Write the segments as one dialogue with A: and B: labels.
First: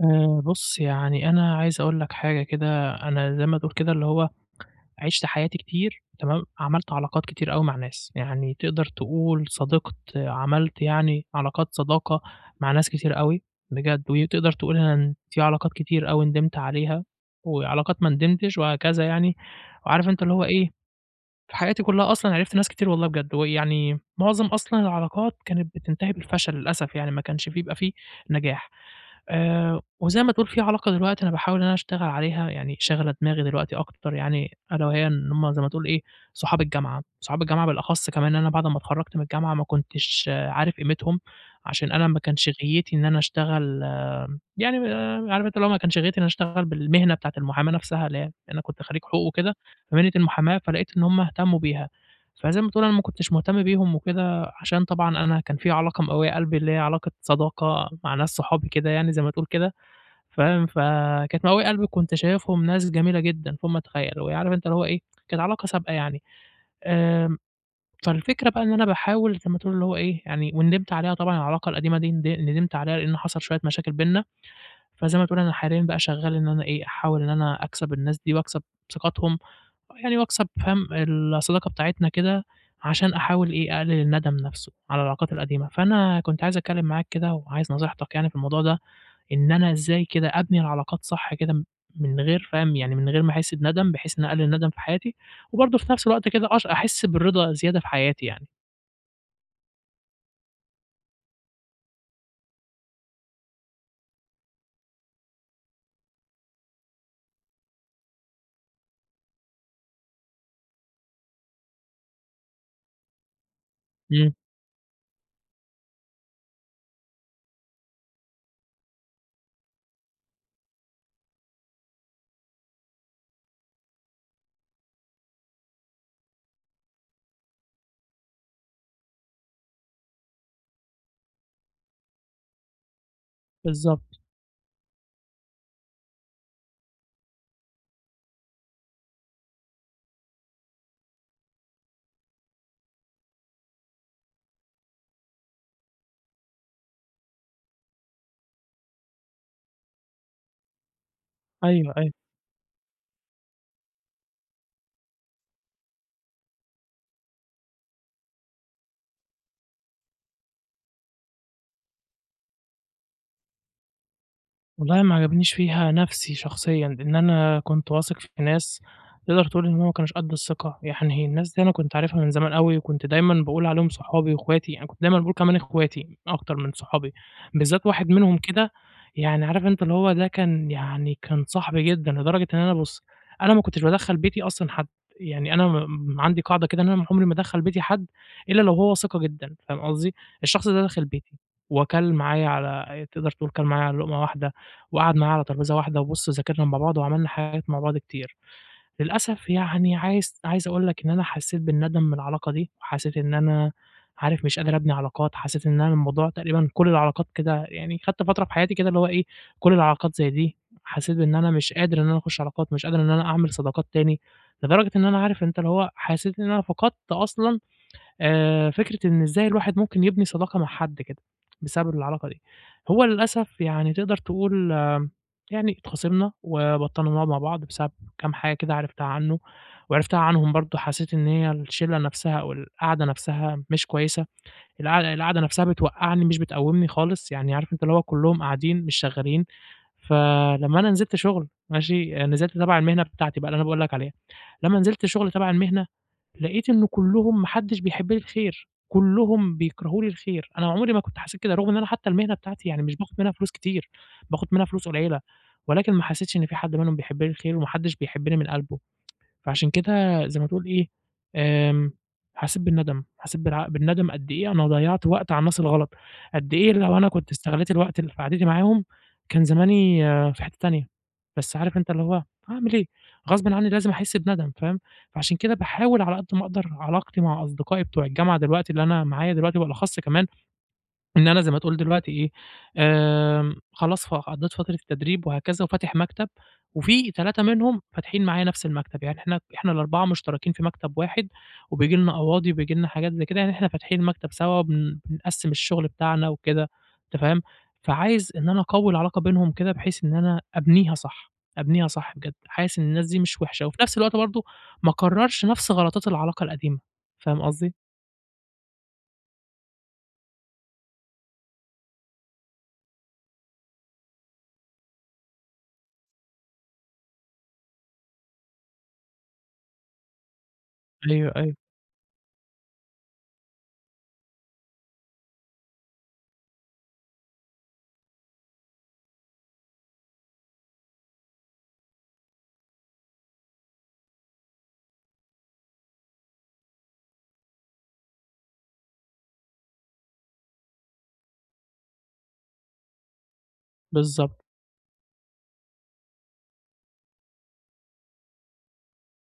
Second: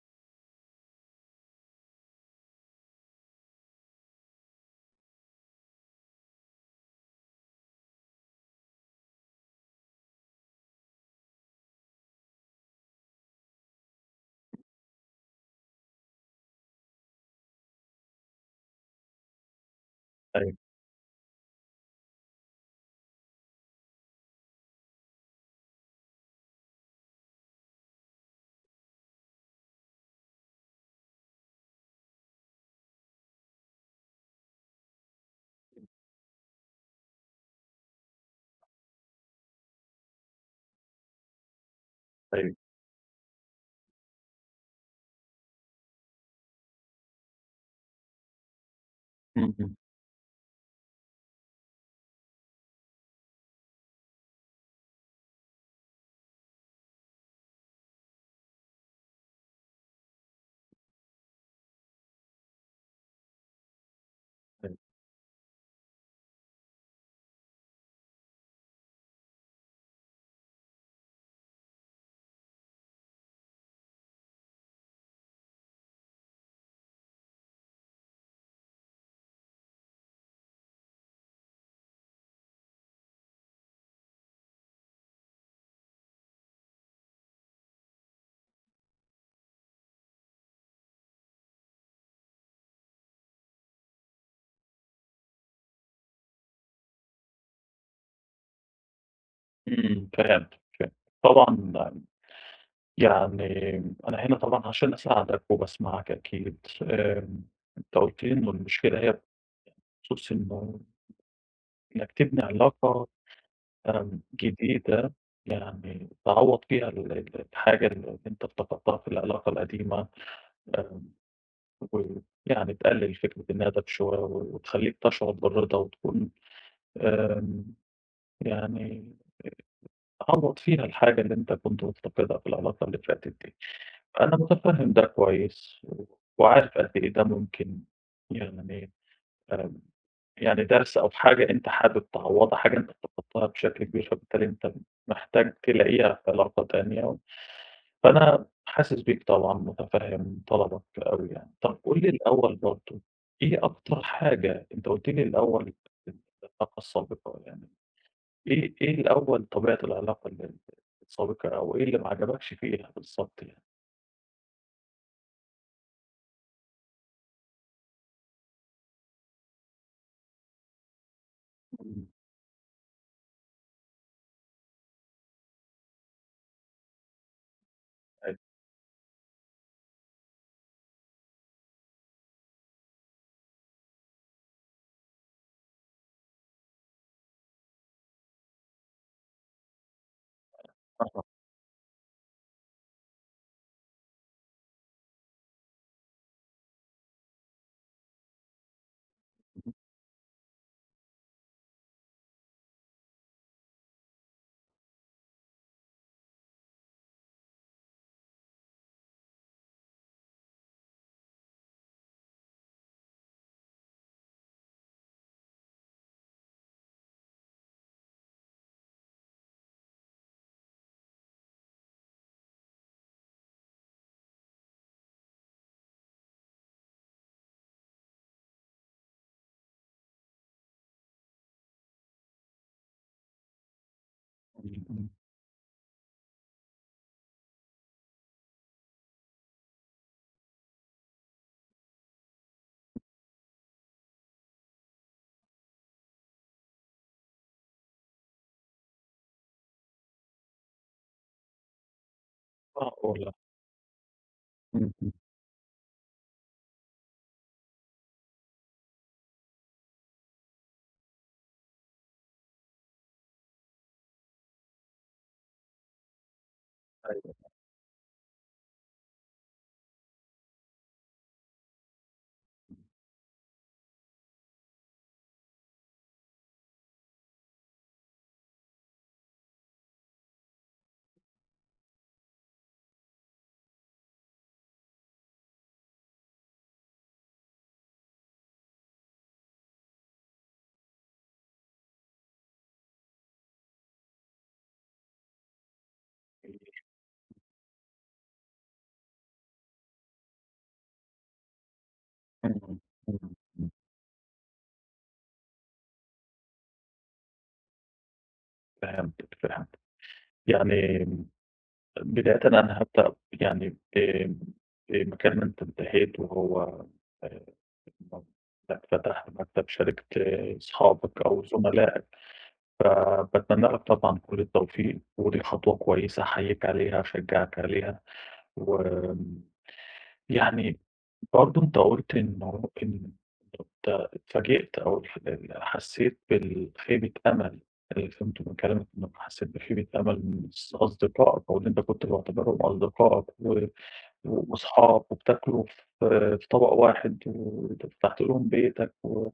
A: بُص، يعني أنا عايز أقول لك حاجة كده، أنا زي ما تقول كده اللي هو عِشت حياتي كتير تمام، عملت علاقات كتير أوي مع ناس، يعني تقدر تقول صادقت عملت يعني علاقات صداقة مع ناس كتير أوي بجد، وتقدر تقول أنا في علاقات كتير أوي ندمت عليها، وعلاقات ما ندمتش وهكذا يعني، وعارف أنت اللي هو
B: أيوه،
A: إيه، في حياتي كلّها أصلًا عرفت ناس كتير والله بجد، ويعني معظم أصلًا العلاقات كانت بتنتهي بالفشل للأسف يعني، ما كانش في بيبقى في نجاح. وزي ما تقول في علاقة دلوقتي أنا باحاول إن أنا أشتغل عليها، يعني شاغلة دماغي دلوقتي أكتر يعني ألا وهي إن هُم زي ما تقول إيه، صحاب الجامعة، صحاب الجامعة بالأخص كمان أنا بعد ما اتخرّجت من الجامعة ما كنتش عارف قيمتهم، عشان أنا ما كانش
B: أيوه،
A: غِيّتي إن أنا أشتغل يعني عارف أنت اللي هو ما كانش غايتي إن أنا أشتغل بالمهنة بتاعة المحاماة نفسها، اللي هي أنا كنت خريج حقوق وكده،
B: إمم، إمم،
A: فمهنة المحاماة فلقيت إن هم اهتموا بيها، فزي ما بتقول أنا ما كنتش مهتم بيهم وكده، عشان طبعًا أنا كان في علاقة مقوية قلبي، اللي هي علاقة صداقة مع ناس صحابي كده يعني زي ما تقول كده، فاهم، فكانت مقوية قلبي وكنت شايفهم ناس جميلة جدًا فوق ما تتخيل، وعارف أنت اللي
B: أيوه،
A: هو إيه، كانت علاقة سابقة يعني، آمم، فالفكرة بقى إن أنا باحاول زي ما تقول اللي هو إيه، يعني وندمت عليها طبعًا العلاقة القديمة دي ندمت عليها لأن حصل شوية مشاكل بيننا. فزي ما تقول أنا حاليًا بقى شغّال إن أنا إيه، أحاول إن أنا أكسب الناس دي وأكسب ثقتهم، يعني وأكسب فاهم، الصداقة بتاعتنا كده عشان أحاول إيه، أقلل الندم نَفْسه على العلاقات القديمة. فأنا كنت عايز أتكلّم معاك كده وعايز نصيحتك يعني في الموضوع ده، إن أنا إزاي كده أبني العلاقات صح كده من غير فاهم، يعني من غير ما أحس بندم، بحيث إن أقلل الندم في حياتي، وبرضه في نَفْس الوقت كده أحس بالرضا زيادة في حياتي يعني.
B: إمم، فهمتك، فهمتك. طبعًا، يعني أنا هنا طبعًا عشان أساعدك وباسمعك أكيد. أنت قُلت لي إنه المشكلة هي بخصوص إنه إنك تبني علاقة
A: إمم،
B: جديدة يعني تعوّض فيها ال الحاجة اللي أنت افتقدتها في العلاقة القديمة، آمم، ويعني تقلل فكرة الندم شوية وتخلّيك تشعر بالرضا وتكون، آمم، يعني تعوّض فيها الحاجة اللي أنت كنت مفتقدها في العلاقة اللي فاتت دي.
A: بالضبط.
B: أنا مُتفهِّم ده كويس، و وعارف قد إيه ده ممكن يعني، آمم، يعني درس أو حاجة أنت حابب تعوّضها، حاجة أنت افتقدتها بشكل كبير، فبالتالي أنت محتاج تلاقيها في علاقة تانية. فأنا حاسس بيك طبعًا، مُتفهِّم طلبك أوي يعني. طَب
A: أيوه،
B: قُل لي
A: أيوه.
B: الأول برضه، إيه أكتر حاجة أنت قُلت لي الأول، العلاقة السابقة يعني، إيه الأول طبيعة العلاقة ال السابقة، أو إيه اللي ما عجبكش فيها بالضبط يعني؟
A: والله ما عجبنيش فيها نَفْسي شخصيًا، لإن أنا كنت واثق في ناس تقدر تقول إن هُم ما كانوش قد الثقة، يعني الناس دي أنا كنت
B: إمم.
A: عارفها من زمان أوي، وكنت دايمًا باقول عليهم صحابي وأخواتي، يعني كنت دايمًا باقول كمان أخواتي أكتر من صحابي، بالذات واحد
B: أيوه.
A: منهم كده يعني عارف أنت اللي هو ده كان يعني كان صاحبي جدًا، لدرجة إن أنا بُص، أنا ما كنتش بادخّل بيتي أصلًا حد، يعني أنا م عندي قاعدة كده إن أنا عمري ما ادخّل بيتي حد إلا لو هو ثقة جدًا، فاهم قصدي؟ الشخص ده دخل بيتي
B: أها.
A: وكَل معايا على تقدر تقول كَل معايا على لقمة واحدة، وقعد معايا على ترابيزة واحدة وبُص ذاكرنا مع بعض وعملنا حاجات مع بعض كتير. للأسف يعني عايز أقول لك إن أنا حسّيت بالندم من العلاقة دي، وحسّيت إن أنا عارف مش قادر أبني علاقات، حسّيت إن أنا الموضوع تقريبًا كل العلاقات كده يعني خدت فترة في حياتي كده اللي هو إيه، كل العلاقات زي دي، حسّيت بإن أنا مش قادر إن أنا أخُش علاقات، مش قادر إن أنا أعمل صداقات تاني، لدرجة إن أنا عارف أنت اللي هو حسّيت إن أنا فقدت أصلًا فكرة إن إزاي الواحد ممكن يبني صداقة مع حد كده، بسبب العلاقة دي. هو للأسف يعني تقدر تقول يعني اتخاصمنا، وبطلنا نقعد مع بعض بسبب كام حاجة كده عرفتها عنه، وعرفتها عنهم برضه حسيت إن هي الشلة نفسها أو القعدة نفسها مش كويسة،
B: إمم،
A: القع
B: إمم.
A: القعدة نفسها بتوقّعني مش بتقوّمني خالص، يعني عارف أنت اللي هو كلّهم قاعدين مش شغّالين. فلمّا أنا نزلت شغل ماشي، نزلت تبع المهنة بتاعتي بقى اللي أنا باقول لك عليها، لمّا نزلت شغل تبع المهنة، لقيت إنه كلّهم ما حدّش بيحب لي الخير، كلّهم بيكرهوا لي الخير، أنا عمري ما كنت حسيت كده، رغم إن أنا حتى المهنة بتاعتي يعني
B: صح
A: مش باخد منها
B: والّا
A: فلوس كتير، باخد منها فلوس
B: إمم، إمم.
A: قليّلة، ولكن ما حسيتش إن في حد منهم بيحب لي الخير وما حدّش بيحبني من قلبه. فعشان كده زي ما تقول إيه، آمم، حسّيت بالندم، حسّيت بالندم قد إيه أنا ضيّعت وقت على الناس الغلط، قد إيه لو أنا كنت
B: أيوه.
A: استغليت الوقت اللي في قعدتي معاهم كان زماني آه، في حتّة تانية، بس عارف أنت اللي هو هاعمل إيه، غصبٍ عنّي لازم أحس بندم فاهم، فعشان كده باحاول على قد ما أقدر علاقتي مع أصدقائي بتوع الجامعة دلوقتي اللي أنا معايا دلوقتي وبالأخص كمان إن أنا زي ما تقول دلوقتي إيه، خلاص ف قضّيت فترة التدريب وهكذا وفاتح مكتب، وفي 3 منهم فاتحين معايا نفس المكتب، يعني إحنا ال4 مشتركين في مكتب واحد، وبييجي لنا قواضي وبييجي لنا حاجات زي كده، يعني إحنا فاتحين المكتب سوا وبن بنقسّم الشغل بتاعنا وكده، أنت فاهم؟ فعايز إن أنا أقوّي العلاقة بينهم كده بحيث إن أنا أبنيها صح، أبنيها صح بجد،
B: إمم،
A: حاسس
B: إمم،
A: إن الناس دي
B: إمم،
A: مش وحشة،
B: إمم.
A: وفي نفس الوقت برضه ما أكرّرش نفس غلطات العلاقة القديمة، فاهم قصدي؟
B: فهمتِك، فهمتِك. يعني بدايةً أنا هابدأ يعني آمم، مكان ما أنت انتهيت، وهو آآ م إنك فتحت مكتب شركة أصحابك
A: أيوه،
B: أو
A: أيوه،
B: زملائك، فباتمنى لك طبعًا كل التوفيق، ودي خطوة كويسة أحييك عليها، أشجعك عليها، وآمم يعني برضه أنت قُلت إنه أنت اتفاجئت أو ح ال حسّيت بالخيبة أمل. اللي فهمته من كلامك إنك حسّيت بخيبة أمل من أصدقائك، أو اللي أنت كنت معتبرهم أصدقائك
A: بالضبط،
B: وأصحاب، وبتاكلوا في طبق واحد، وفتحت لهم بيتك، و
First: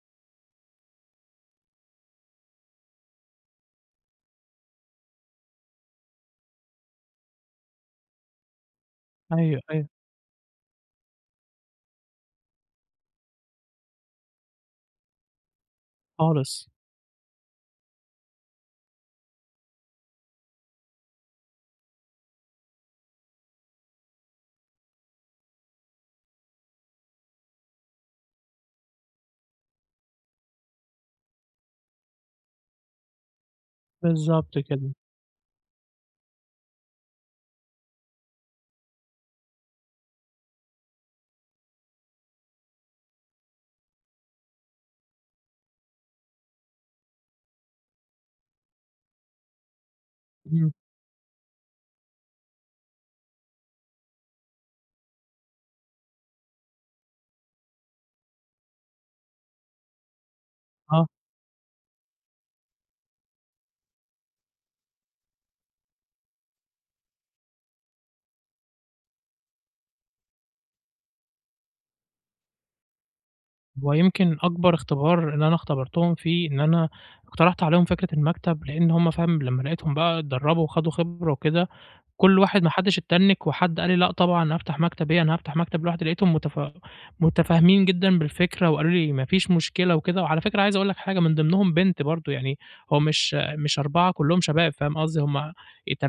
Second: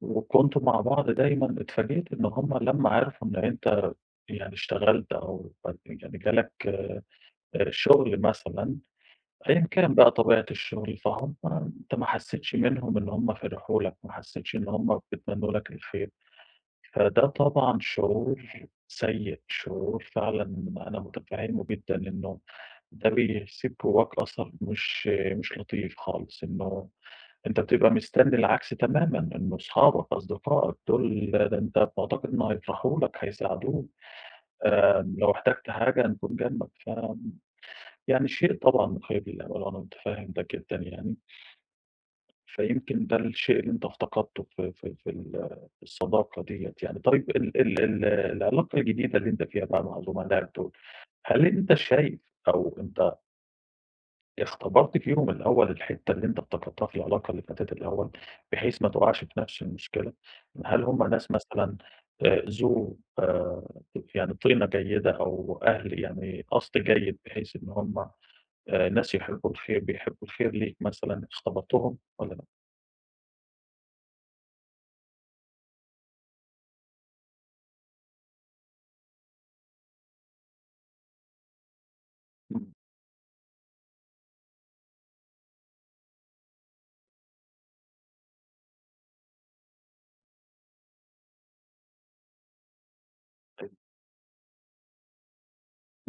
B: وكنتم مع بعض دايمًا. اتفاجئت إن هم لمّا عرفوا إن أنت يعني اشتغلت، أو يعني جالك آه، آه، شغل مثلًا،
A: أيوه،
B: أيًا
A: أيوه،
B: كان بقى طبيعة الشغل، فهُم أنت ما حسّيتش منهم إن هُم فرحوا لك، ما حسّيتش إن هُم بيتمنّوا لك الخير.
A: خالص.
B: فده طبعًا شعور سيء، شعور فعلًا أنا متفهّمه جدًا. إنه ده بيسيب جواك أثر مش لطيف خالص، إنه أنت بتبقى مستني العكس تمامًا، إنه أصحابك، أصدقائك دول ده أنت بتعتقد إنه هيفرحوا لك، هيساعدوك،
A: بالضبط كده،
B: لو احتجت حاجة هنكون جنبك. ف يعني شيء طبعًا مخيّب للآمال، وأنا متفهّم ده جدًا يعني. فيمكن ده الشيء اللي أنت افتقدته في في الصداقة ديّة يعني. طيب ال ال ال العلاقة الجديدة اللي أنت فيها بقى مع زملائك
A: إمم،
B: دول، هل أنت شايف، أو أنت اختبرت فيهم الأول الحتّة اللي أنت افتقدتها في العلاقة اللي فاتت الأول، بحيث ما تقعش في نفس المشكلة؟ هل
A: آه،
B: هم ناس مثلًا ذو يعني طينة جيدة، أو أهل يعني قصد جيد، بحيث إن هم ناس يحبوا الخير، بيحبوا الخير ليك مثلًا، اختبرتهم والّا لأ؟
A: هو يمكن أكبر اختبار إن أنا اختبرتهم فيه إن أنا اقترحت عليهم فكرة المكتب، لإن هُم فاهم لمّا لقيتهم بقى اتدربوا وخدوا خبرة وكده كل واحد ما
B: إمم.
A: حدّش اتّنِّك، وحد قال لي: "لأ طبعًا أنا هافتح مكتب إيه، أنا هافتح مكتب لوحدي." لقيتهم متفاهمين جدًا بالفكرة وقالوا لي: "ما فيش مشكلة." وكده، وعلى فكرة عايز أقول لك حاجة، من ضمنهم بنت برضه، يعني هو مش 4 كلّهم شباب فاهم قصدي، هم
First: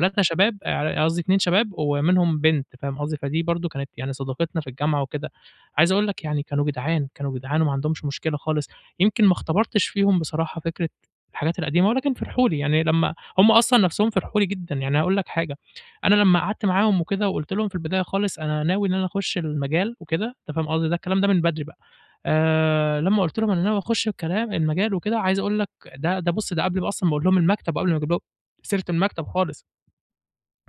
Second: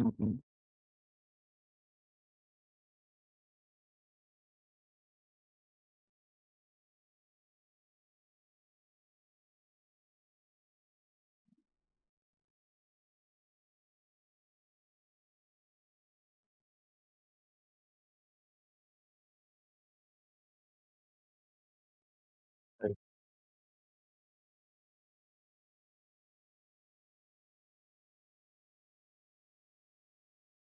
B: إمم، إمم،
A: شباب قصدي 2 شباب ومنهم بنت فاهم قصدي، فدي برضه كانت يعني صداقتنا في الجامعة وكده. عايز أقول لك يعني كانوا جدعان، كانوا جدعان وما عندهمش مشكلة خالص، يمكن ما اختبرتش فيهم بصراحة فكرة الحاجات القديمة، ولكن فرحوا لي، يعني لمّا هم أصلًا نَفْسهم فرحوا لي جدًا، يعني هاقول لك حاجة أنا لمّا قعدت معاهم وكده وقُلت لهم في البداية خالص أنا ناوي إن أنا أخُش المجال وكده، أنت فاهم قصدي، ده الكلام ده من بدري بقى،
B: طيب
A: لمّا قُلت لهم أنا ناوي أخُش المجال وكده، عايز أقول لك ده بُص ده قبل ما أصلًا ما أقول لهم المكتب وقبل ما أجيب لهم سيرة المكتب خالص.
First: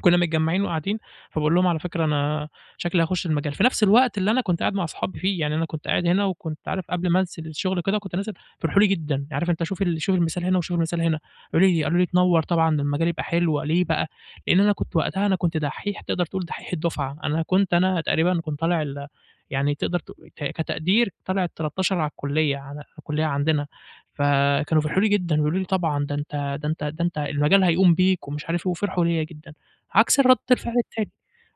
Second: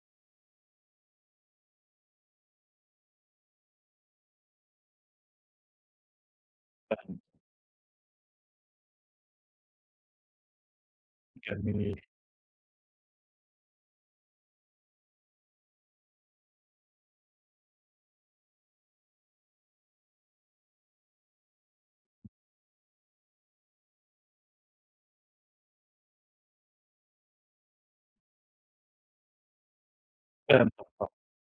A: كنا متجمّعين وقاعدين، فباقول لهم على فكرة أنا شكلي هاخُش المجال، في نفس الوقت اللي أنا كنت قاعد مع أصحابي فيه، يعني أنا كنت قاعد هنا وكنت عارف قبل ما أنزل الشغل كده كنت نازل فرحوا لي جدًا، عارف أنت شوف المثال هنا وشوف المثال هنا، قالوا لي
B: يعني
A: قالوا لي تنوّر طبعًا ده المجال يبقى حلو، ليه بقى؟ لإن أنا كنت وقتها أنا كنت دحّيح تقدر تقول دحّيح الدفعة، أنا كنت أنا تقريبًا كنت طالع ال يعني تقدر ت ك كتقدير طالع ال13 على الكلية عندنا، فكانوا فرحوا لي جدًا، بيقولوا لي طبعًا ده أنت المجال هيقوم بيك ومش عارف إيه، وفرحوا ليّا جدًا. عكس الرَد الفعل
B: فهمتك آه،
A: التاني،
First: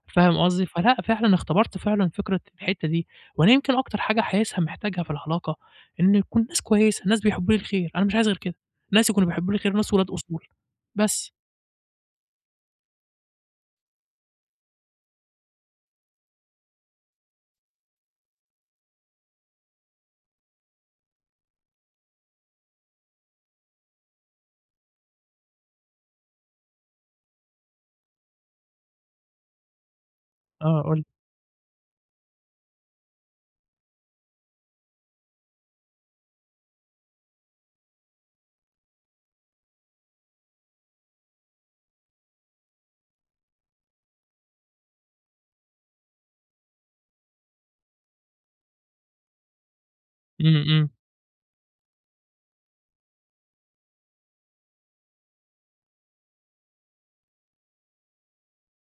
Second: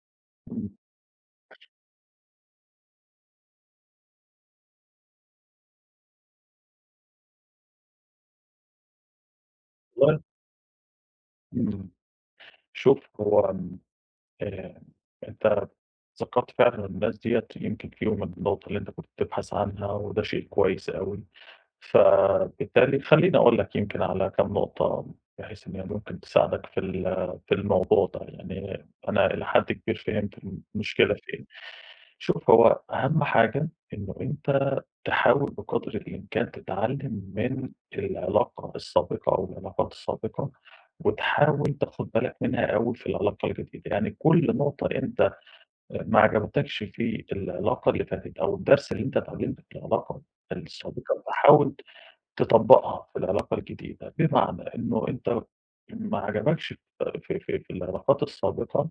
A: فاهم قصدي؟
B: إمم،
A: فلأ فعلًا اختبرت فعلًا فكرة الحتّة دي، وأنا يمكن أكتر حاجة حاسسها محتاجها في العلاقة إن يكون ناس كويسة، ناس بيحبّوا لي الخير، أنا مش عايز غير كده، ناس يكونوا بيحبّوا لي الخير، ناس ولاد
B: والله
A: أصول بس.
B: إمم، شوف هو آمم، آآ، أنت ذكّرت فعلًا الناس ديّة يمكن فيهم النقطة اللي أنت كنت بتبحث عنها، وده شيء كويس أوي. فبالتالي خلّيني أقول لك يمكن على كام نقطة بحيث إن هي ممكن تساعدك في في الموضوع ده. يعني أنا إلى حد كبير فهمت
A: آه قُل لي.
B: المشكلة فين. شوف هو أهم حاجة إنه أنت تحاول بقدر الإمكان تتعلّم من العلاقة السابقة أو العلاقات السابقة، وتحاول تاخد بالك منها أوي في العلاقة الجديدة. يعني كل نقطة أنت ما عجبتكش في العلاقة اللي فاتت، أو الدرس اللي أنت اتعلمته في العلاقة
A: إمم، إمم،
B: السابقة، فحاول تطبّقها في العلاقة الجديدة، بمعنى إنه أنت ما عجبكش في العلاقات السابقة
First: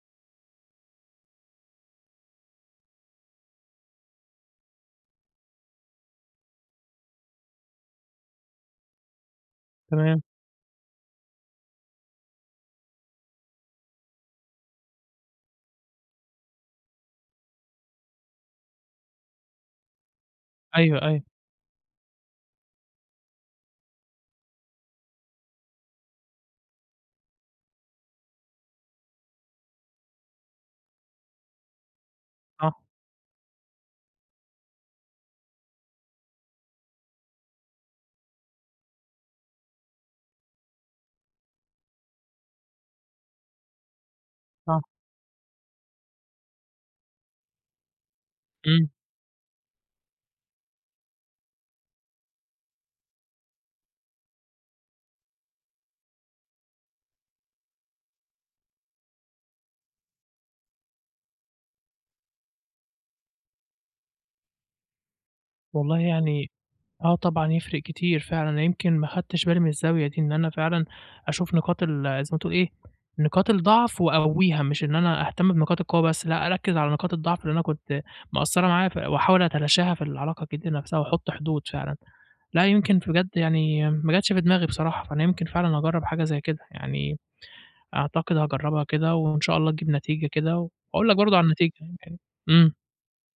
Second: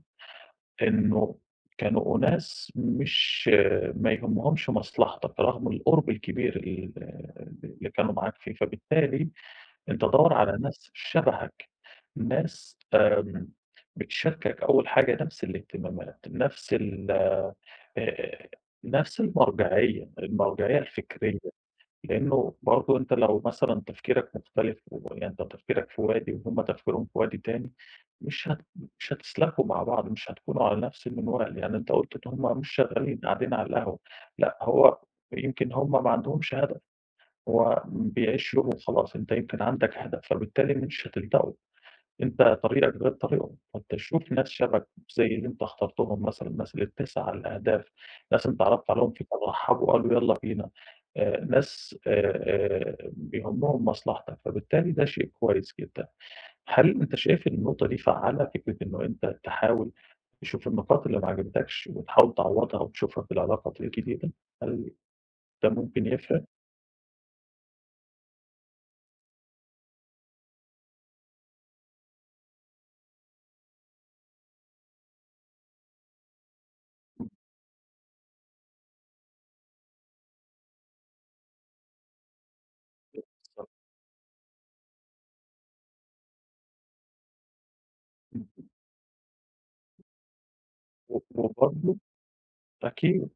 B: إنه كانوا أناس مش ما يهمهمش مصلحتك رغم القُرب الكبير اللي كانوا معاك فيه. فبالتالي أنت
A: تمام.
B: دَوّر على ناس شبهك، ناس بتشاركك أول حاجة نفس الاهتمامات، نفس ال آآ نفس المرجعية، المرجعية
A: أيوه، أيوه،
B: الفكرية. لأنه برضه أنت لو مثلًا تفكيرك مختلف، ويعني أنت تفكيرك في وادي وهُم تفكيرهم في وادي تاني، مش هت مش هتسلكوا مع بعض، مش هتكونوا على نفس المنوال. يعني أنت قُلت إن هُم مش
A: صح،
B: شغالين قاعدين على القهوة، لأ هو يمكن هُم ما عندهمش هدف، هو بيعيشوا يومهم وخلاص، أنت يمكن عندك هدف، فبالتالي مش هتلتقوا. أنت طريقك غير طريقهم، فأنت شوف ناس
A: صح،
B: شبهك زي اللي أنت اخترتهم مثلًا، الناس اللي بتسعى لأهداف، ناس أنت
A: إمم،
B: عرضت عليهم فكرة رحّبوا وقالوا يالّا بينا، ناس بيهمّهم مصلحتك، فبالتالي ده شيء كويس جدًا. هل أنت شايف إن النقطة دي فعّالة، فكرة إنه أنت تحاول تشوف النقاط اللي ما عجبتكش وتحاول تعوّضها وتشوفها في العلاقة الجديدة؟ هل ده
A: والله
B: ممكن يفرق؟
A: يعني آه طبعًا يفرق كتير فعلًا، أنا يمكن ما خدتش بالي من الزاوية دي، إن أنا فعلًا أشوف نقاط ال زي ما تقول إيه، نقاط الضعف وأقويها، مش إن أنا أهتم بنقاط القوة بس، لأ أركّز على نقاط الضعف اللي أنا كنت مقصّرة معاها ف وأحاول أتلاشاها في العلاقة كده نفسها وأحط حدود فعلًا. لأ يمكن بجد يعني ما جاتش في دماغي بصراحة، فأنا يمكن فعلًا أجرّب حاجة زي كده، يعني أعتقد هاجرّبها كده وإن شاء الله تجيب نتيجة كده، وأقول
B: و
A: لك برضه على النتيجة
B: وبرضه
A: يعني. إمم،
B: أكيد.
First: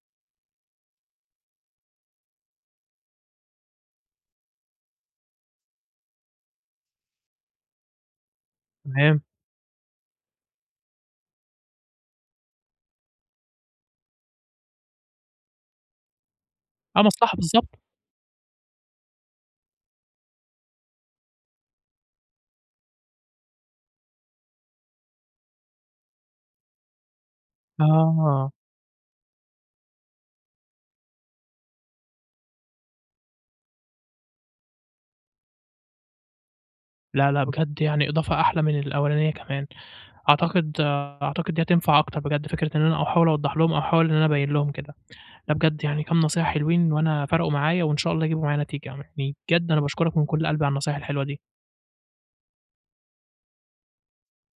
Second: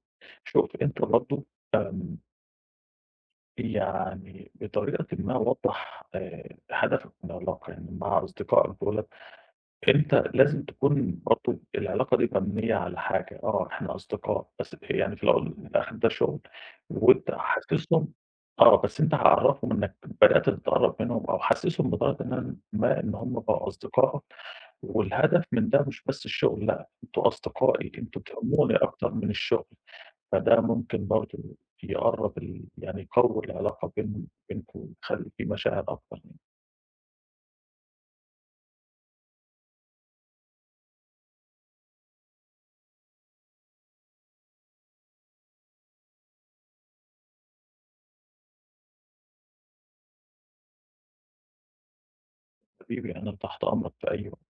B: شوف أنت برضه آمم يعني بطريقةٍ ما وضّح هدفك من العلاقة، يعني مع أصدقائك دُولة
A: تمام.
B: أنت لازم تكون برضه العلاقة دي مبنية على حاجة. آه إحنا أصدقاء، بس يعني في الأول وفي الآخر ده شغل،
A: آه
B: وأنت
A: مصلحة بالضبط.
B: حسّسهم آه، بس أنت عرّفهم إنك بدأت تتقرّب منهم، أو حسّسهم بطريقةٍ إن ما إن هم بقوا أصدقائك، والهدف من ده مش بس الشغل لأ، أنتم أصدقائي، أنتم
A: آه.
B: بتهموني أكتر من الشغل. فده ممكن برضه يقرّب ال يعني يقوّي العلاقة بينكم ويخلّي في مشاعر أكتر يعني.
A: لا، لأ بجد يعني إضافة أحلى من الأولانية كمان، أعتقد أعتقد دي هتنفع أكتر بجد، فكرة إن أنا أحاول أوضّح لهم أو أحاول إن أنا أبيّن لهم كده. لأ بجد يعني كام نصيحة حلوين وأنا فَرَقوا معايا وإن شاء الله يجيبوا معايا نتيجة، يعني بجد أنا باشكرك من كل قلبي على النصايح الحلوة دي.
B: حبيبي أنا تحت أمرك في أي وقت.